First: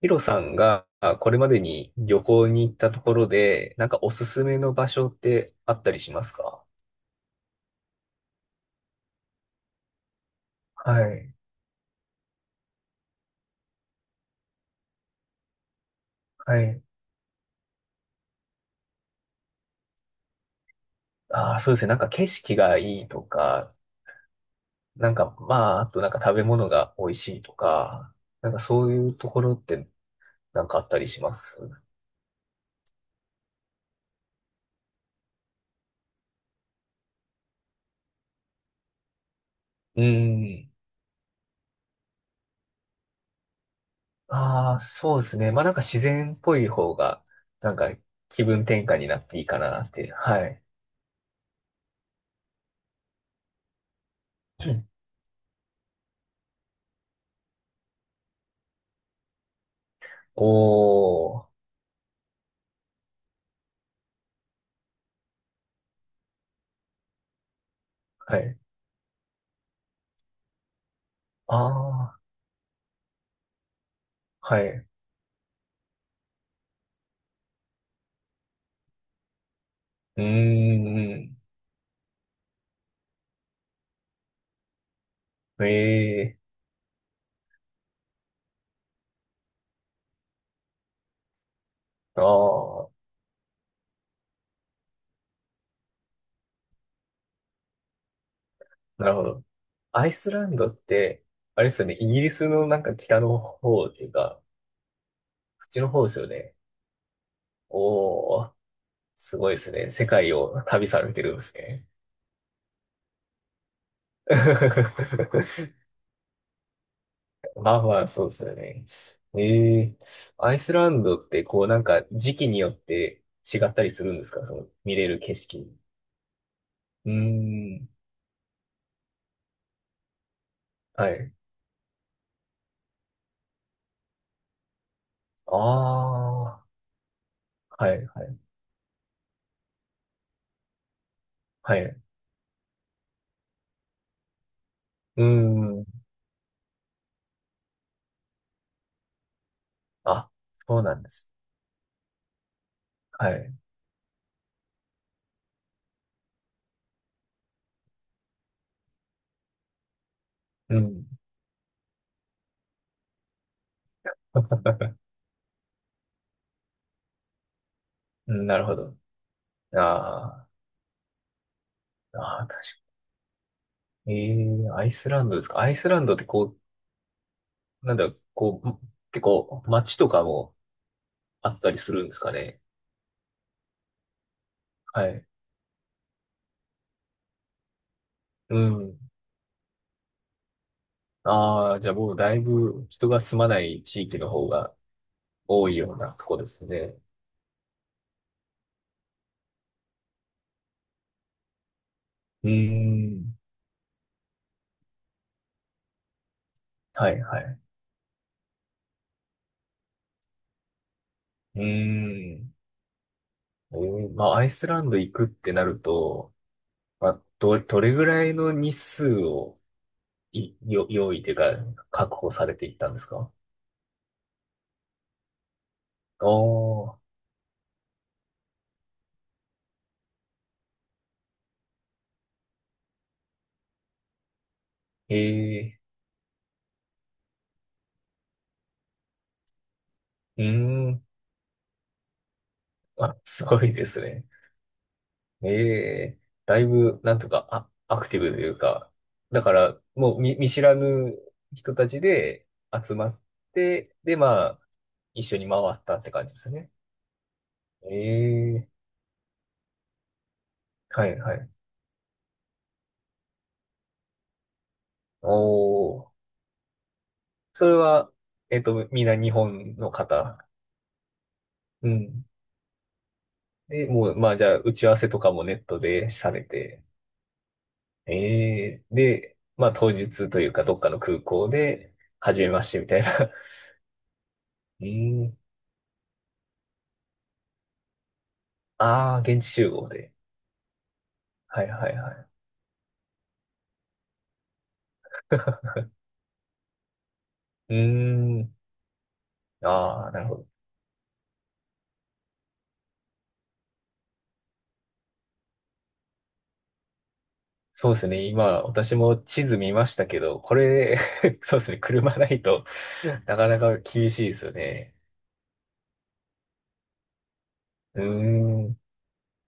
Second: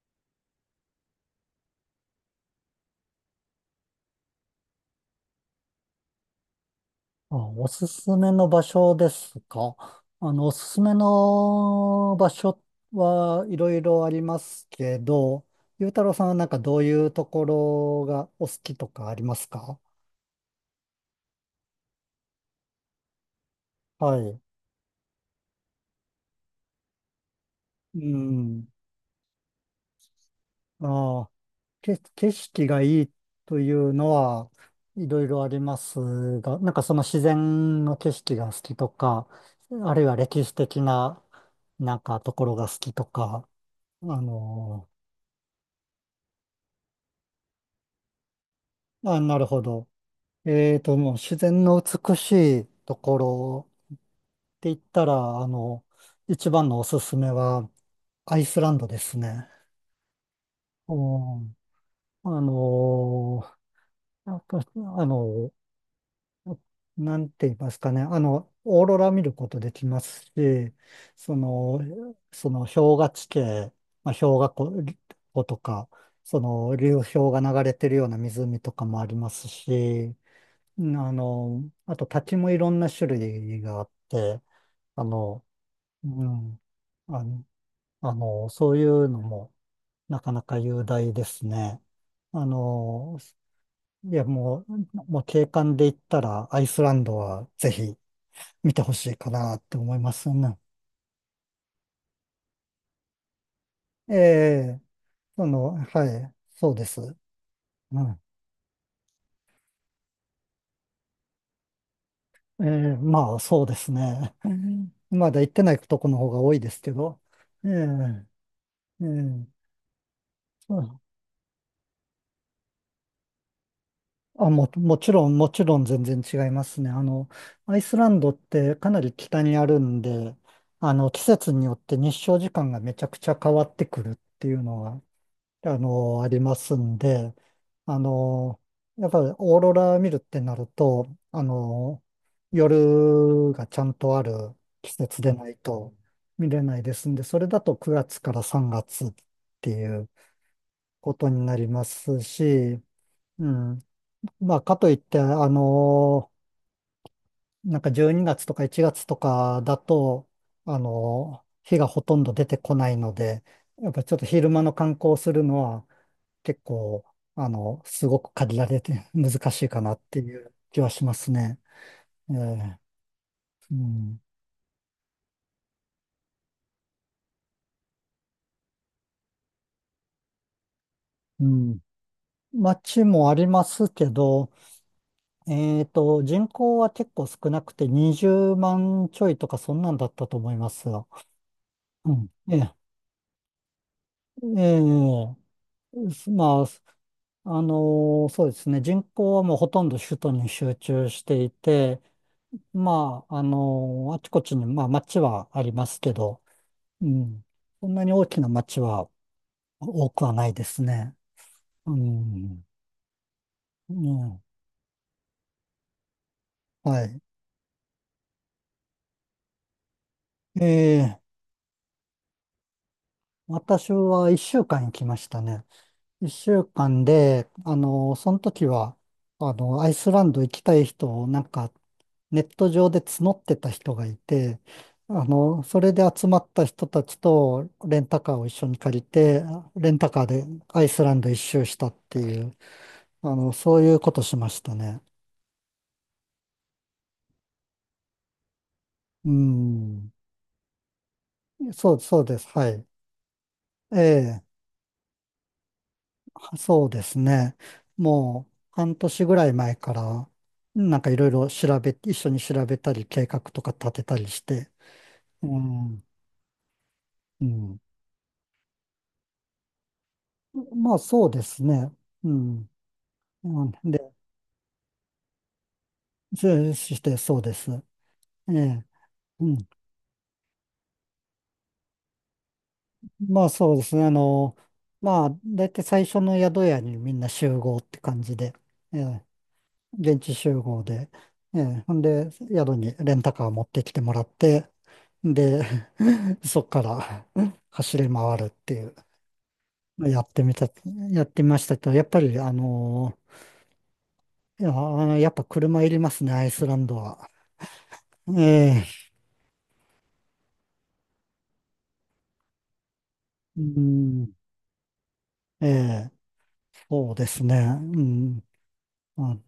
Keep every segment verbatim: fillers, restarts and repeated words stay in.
ヒロさんがあこれまでに旅行に行ったところで、なんかおすすめの場所ってあったりしますか？あ、おすすめの場所ですか。あの、おすすめはい。の場所はいろいろありますけど、ゆうたろうさんはなんかはどい。ういうところがお好きとかありますか？ああ、そうですね。なんか景色がいいとか、はい。なんかまあ、あとなんか食べ物が美味しいとうか、なんかん。そういうところってなんかあったりあしあ、ます？け、景色がいいというのはいろいろありますが、なんかその自然の景色が好きとか、あるういは歴史ん。的ななんかところが好きとか、あああ、の、そうですね。まあなんか自然っぽい方が、なんか気分転換になあ、っなているいかほなど。って。はい。えーと、もう自然の美しいところっうて言っん。たら、あの、一番のおすすめはアイスランドですね。うおー。ん、あのー、やっぱあの、なんて言いますかね、あはの、い。オーロラ見ることできますし、その、ああ、その氷河地形、まあ、氷河は湖い。湖とか、その流氷が流れてるような湖とかもありますし、うーうんあん。の、あと立ちもいろんな種類があって、あの、うええ。ん、あの、あの、そういうのもなかなか雄大ですね。あああー、の、いや、もう、もう景観で言ったらアイスランドはぜひ見てほしなるいほかど。なって思いアまイすスラね。ンドって、あれですよね、イギリスのなんか北の方っていうえか、え、そそっの、ちはの方ですよい、ね。そうです。うん。おー、すごいですね。世界を旅されてるんですね。ええ、まあ、そうですね。うん まだ行ってないとこの方が多いですけど。ええ、まあまあ、そうですよね。ええ。ええ。アイスそラうンドってこうなんか時期によって違ったりするんですか、あ、そのも、見もれちるろ景ん、もち色？ろん全然違いますね。あうの、アーイん。スランドってかなり北にあるんで、あはの、季い。節によって日照時間がめちゃくちゃ変わってくるっていうのは、あの、ありまああ、すんで、はあい、はい、の、やっぱりオーロラ見るってなると、あはい。うの、夜がちゃんとある季節ーでないん。と見れないですんで、それだとくがつからさんがつっていうあ、そうなんでことす。になりますし、はうい。ん。まあ、かといって、あのーなんかじゅうにがつとかいちがつとかだと、あうん。のー日がほとんど出てこないので、やっぱちょっと昼間の観光をするのは結構、あの、すごくうん、限なるらほれど。て 難しいかなっていあう気はしますね。ーえあえうー、ん。えーアイスランドですか。アイスランドってこう、なんだろう、こう、結構街とかもうあったん。りするんですかね。街もありますけど、はい。えっと、人口は結構少なくて20うん。万ちょいとかそんなんだったと思いますよ。ああ、じゃあもううん。だいええぶ人が住まない地域のえ方がえ多いようなとこですまよね。あ、あのーそうですね。人口はもうほとんど首都に集中していて、うーまあ、ん。あのーあちこちに、まあ、町はありますけど、うはい、はん。い。そんなに大きな町は多くはないですね。ううーん。ん。えうーまあ、ん、アイスランド行くってなると、はまい。あ、ど、どれぐらいの日数をい、よ、用ええ意というか、確保されていったんですか？私は一週間行きましたね。一週おー、間で、あのその時は、あの、アイスランド行きたい人をなんかネット上で募ってた人がいて、あの、そええ。れで集まった人たちとレンタカーを一緒に借りて、レンタカーうでーアイスん、ランド一周したっていう、あ、あすの、ごいそうでいうすことね。しましたね。ええ。だいぶ、なんとか、あ、アクティブというか、うだから、ん。もう見、見知らぬ人たそう、ちそうです。ではい。集まって、えで、まえ、あ、一緒に回ったって感じですね。そうですね。もうええ。半年ぐらい前から、なんはかいいろいはろい。調べ、一緒に調べたり、計画とか立てたりして、おうん、ー、うそれん。は、えっと、みんな日本の方？まあそうですうね。ん。うん。うんで、もでう、まあ、じゃあ、打ち合わせとかもネットでされそうて。して、そうです。えええ。え。で、うん。まあ当日というかどっかの空港で、初めましてみたいな。まあそうですね。あの、うーまあ、ん。だいたい最初の宿屋にみんな集合って感じで、えああ、え、現地集合で。現地集合で、えはいえ、はほいんはい。で、宿にレンタカー持ってきてもらって、で、そっから うー走り回るっん。ていう、ああ、やなるっほてど。みた、やってみましたけど、やっぱり、あの、いや、やっぱ車いりますね、アイスランドは。そうですね。え今、私え、も地図見ましたけど、これ、そうですね。車ないと、なかなうか厳しいん、ですよね。ええ、そうですね。ううーんん。あ、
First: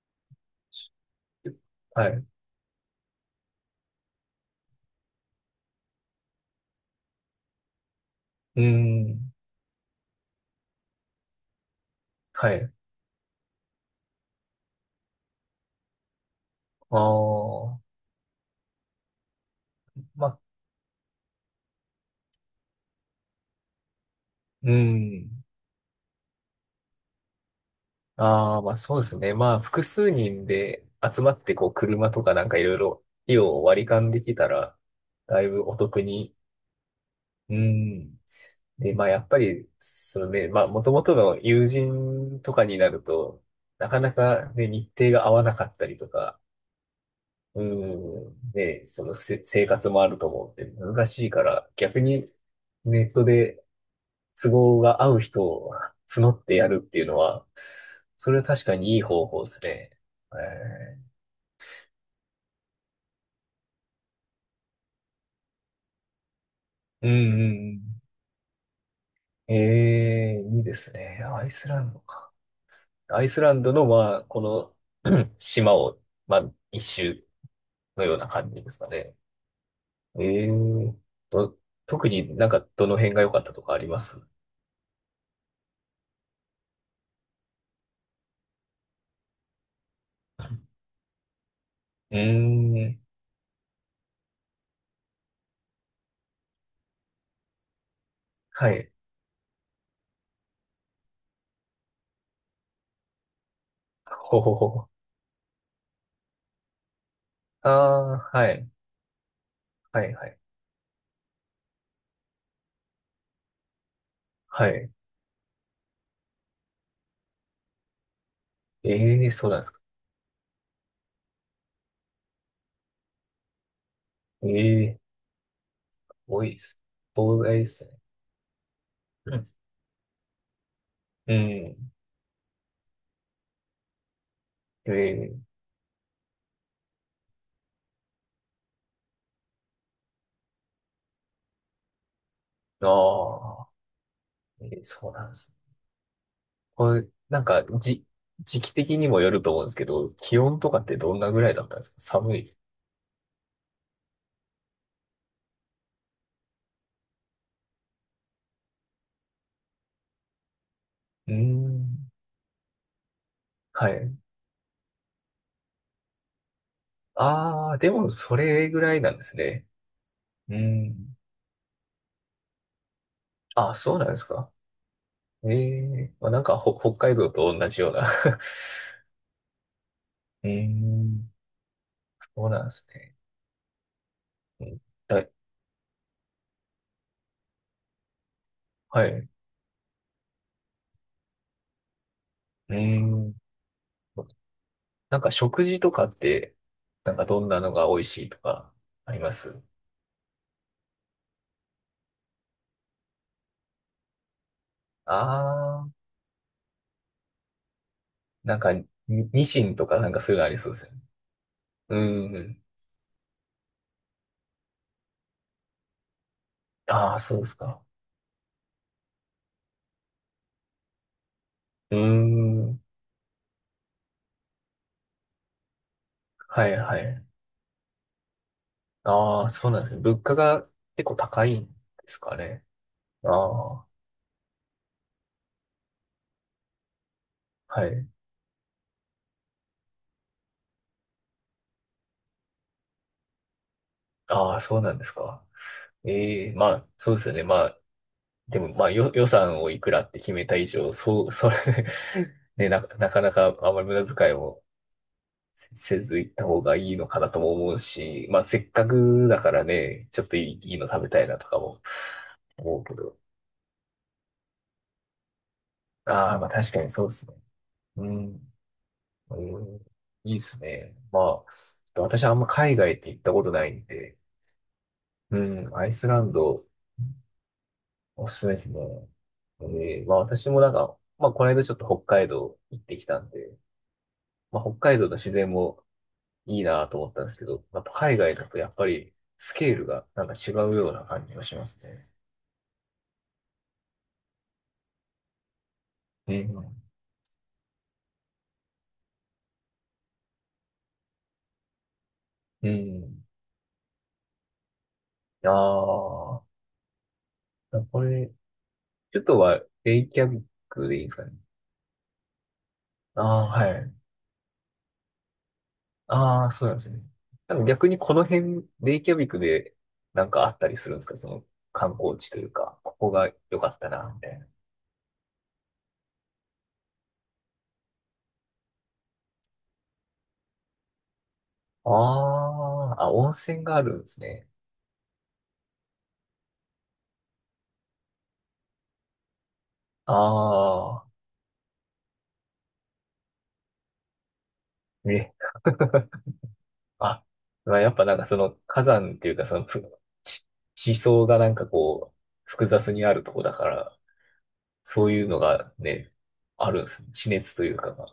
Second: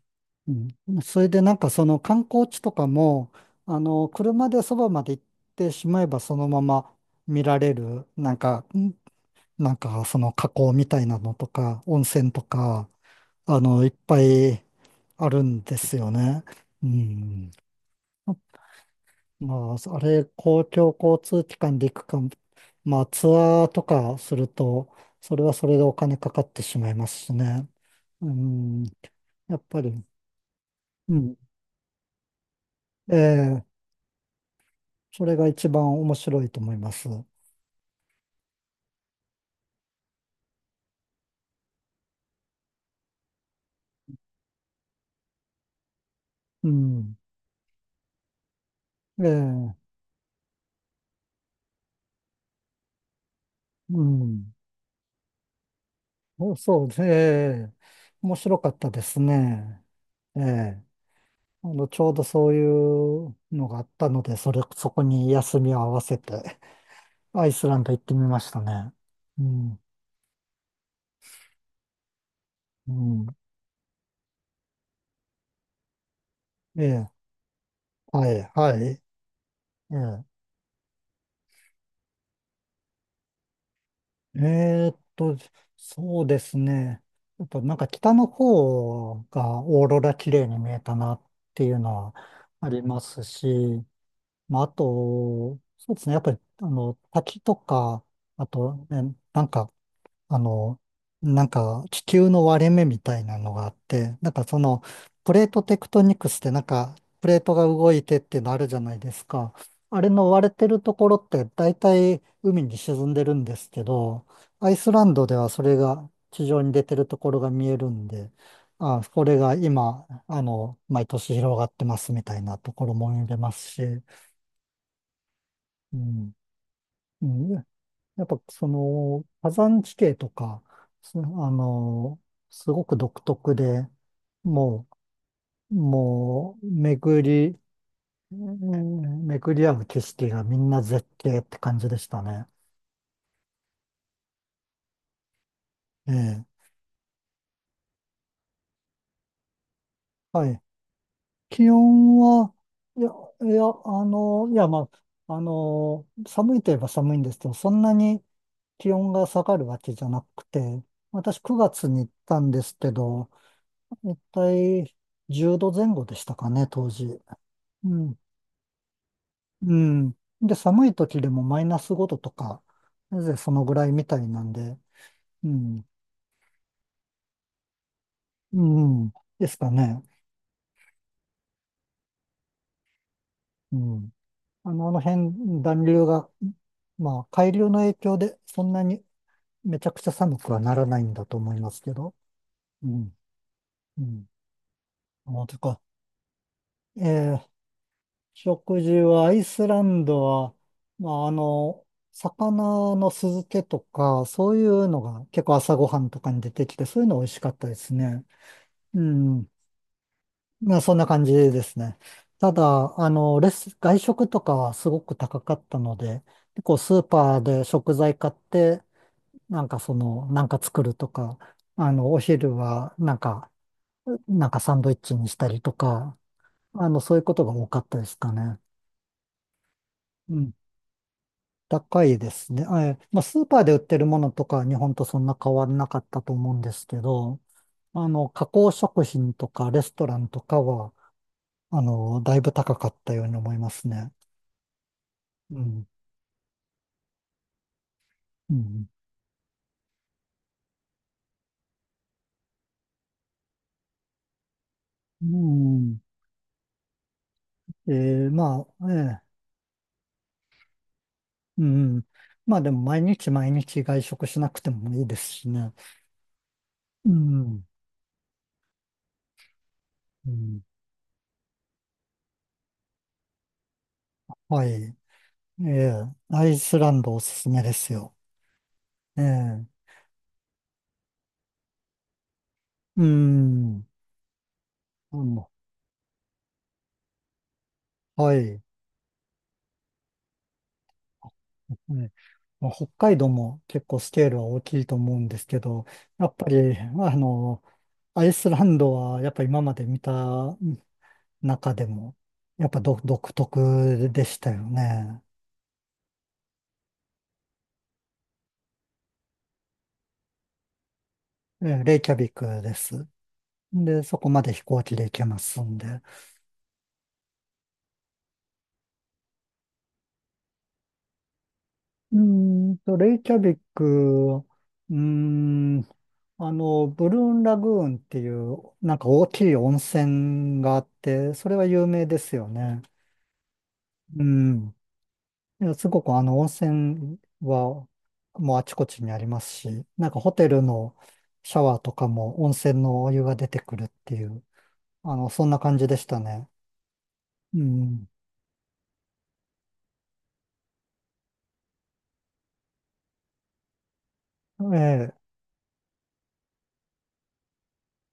うん。それでなんかそのはい。観う光地とかも、あの、車でそばまで行ってしまえばそのまま見られる、なんーか、んん。なんかその河口みたいなのとか、温泉とはい。か、あの、いっぱいあるんですよね。うあん。あ。まあ、あれ、まあ、公共交通機関で行くか、まあ、ツアーとかするうと、ーそれん。はそれでお金かかってしまいますしね。うああ、まあん。そうですね。まやあっぱ複り、数人でう集まん。ってこう車とかなんかいろいろ費用えをえ割り勘できたらそれだがい一ぶお番得面に。白いと思います。うん。で、まあやっぱり、そのね、まあもともとの友人とかになると、なかなかね、日程が合わなかったりとか、うん。うん。ね、そのえせ生え、活もあると思うんで難しいから、逆にネットでう都ん。合が合う人を 募っておやるそっうでてすいうね。えのは、えそ面れは白確かかったにいでいす方法ですね。ね。ええ。えあの、ちょうどそういうのがあったので、それ、そこに休みを合わせて、ー、うんうアイスランドん行ってみましたね。ううん。えん。え。いいですね。アイスランドか。うアん。イスランドの、まあ、この、うん、 島を、まあ、一ええ。周のようなは感い。じではすい。かね。ええ。ええと、特になんかどの辺が良かったとかあります？えーっと、そうですね。やっぱなんか北の方がオーロラ綺麗に見えたなっていうのはうありーまん。すし、まあ、あと、そうですね。やっぱり、あの、滝とか、あはと、い。ね、なんか、あの、なんか、地球の割れ目みたいなのがあって、なんほかほその、ほ。プレートテクトニクスって、なんか、プレートがあ動いてあ、っていうはのあるい。じゃないですか。あはれい、はのい。割れてるところって、大体海に沈んでるんですけど、はアイスい。ランドではそれが地上に出てるところが見えるんで、あ、こええ、れそうがなんですか。今、あの、毎年広がってますみたいなところも見れますし、ええ。うん多いです。う東ん、大でねすね。やっぱそのうん。火山地形とか、そあうの、すごく独特で、もん。えう、もう、巡り、うん巡り合う景色がみんな絶景って感じでしたね。ー、ああ、えーそうなんですね。ええ。これ、なんか、じ、時期的にもよると思うんですけど、気は温い。とかってどんなぐらいだっ気たんですか、温寒い？は、いや、いや、あの、いや、まあ、あの、寒いといえば寒いんですけど、そんなに気温が下がるわけじゃなくて、うー私くがつに行ん。ったんですけど、はい。一体じゅうどぜんごでしたかね、当時。ああ、うでも、ん。それぐらいなんですね。うん。うで、ー寒いん。時でもマイナスごどとか、なぜそのぐあ、らいそうなみんたですいなか。んで、うえん。え、まあ、なんか、ほ、北海道と同じような うん。ですかね。うーん。そうなんですね。うん。うあん。の、あのだ、辺、暖流が、まあ、海流の影響でそんなにはい。うめちゃくちゃ寒くはならないんだと思いますけど。ーうん。ん。うん。なんかあ、て食か、事とかって、なんかえどんーなのが美味しいとか食事ありは、まアイす？スランドは、まあ、あの、魚の酢漬けとか、そういうのあが結構朝あごー、はんとかに出てきて、そういうの美味しかったですね。なんかニ、うん。ニシンとかなんかそういうのありそうまであ、すよそんね。な感じですね。うんうたん。だ、あの、レス、外食とかはすごく高かったので、結構スーああ、そパうーですでか。食材買って、なんかその、なんか作るとか、あうーの、お昼ん。はなんか、なんかサンドイッチにしたりとか、はいあはの、そういうい。ことが多かったですかね。ああ、そうなんですね。物う価んが結構高いんで高いすでかすね。ね。あえまあ、あスーパーで売っあ、てるものとかは日本とそんな変わらなかったと思うんですけど、はい。あの、加工食品とかレストランとかは、あの、だいぶ高かったように思いますね。ああ、そうなんですか。うん。ええ、まあ、そうですよね。まあ、うでも、ん。まあ、よ、予算をいくらって決めた以上、そう、それ ね、な、なかなかあんまり無駄遣いもうせせんず行った方がいいのかなとも思うえし、ーまあせまっかあ、えくだえからね、ちょっといい、いいの食べたいなとかうもん。まあで思もうけ毎ど。日毎日外食しなくてもいいですしね。ああ、まあ確かにそううですね。ん。うん。うん。ういいですん。ね。まあ、私あんま海外って行ったことないんで、はい。うえん、アえイスランアイドスランドおすすめですよ。おすすめですね。えええーまあ私もなんか、まあこの間ちょっと北海道行ってうきたんで、ん。まあ北海道のあ自の、然もいいなと思ったんですけど、やっぱ海外はだとい。やっぱりスケールがなんか違うような感じがしますね。ねまあ、北海道も結構スケールは大きいと思うんですけど、やっえぱえ、り、まああの、アイスランドはやっぱ今まで見た中でも、やうっぱ独ん。独特でしたよね。ああ、これ、ちょっとは、レイキャビックでいいんですかね。えレイキャビクです。ああ、はい。で、そこまで飛行機で行けますんで。ああ、そうなんですね。なんか逆にこの辺、レイキャビックで、なんかあったりするんですかその、観う光地というーんか、と、ここレイキがャビ良かっク、たな、みたいうな。ーん、あの、ブルーンラグーンっていう、なんか大きい温泉があって、それは有名ですあよね。あ、あ、温泉があるんですうね。ん。いや、すごくあの温泉はもうあちこちにありますし、なんかホテルのあシャワーとかも温泉のお湯が出てくるっていう、あ、あの、え、そんな感じでしたね。あ、うまあ、やっぱん。なんかその、火山っていうか、その、ふ、地、地層がなんかこう、複雑にあるとこだから、そうえいうえのがね、あるんですね。地熱というかが。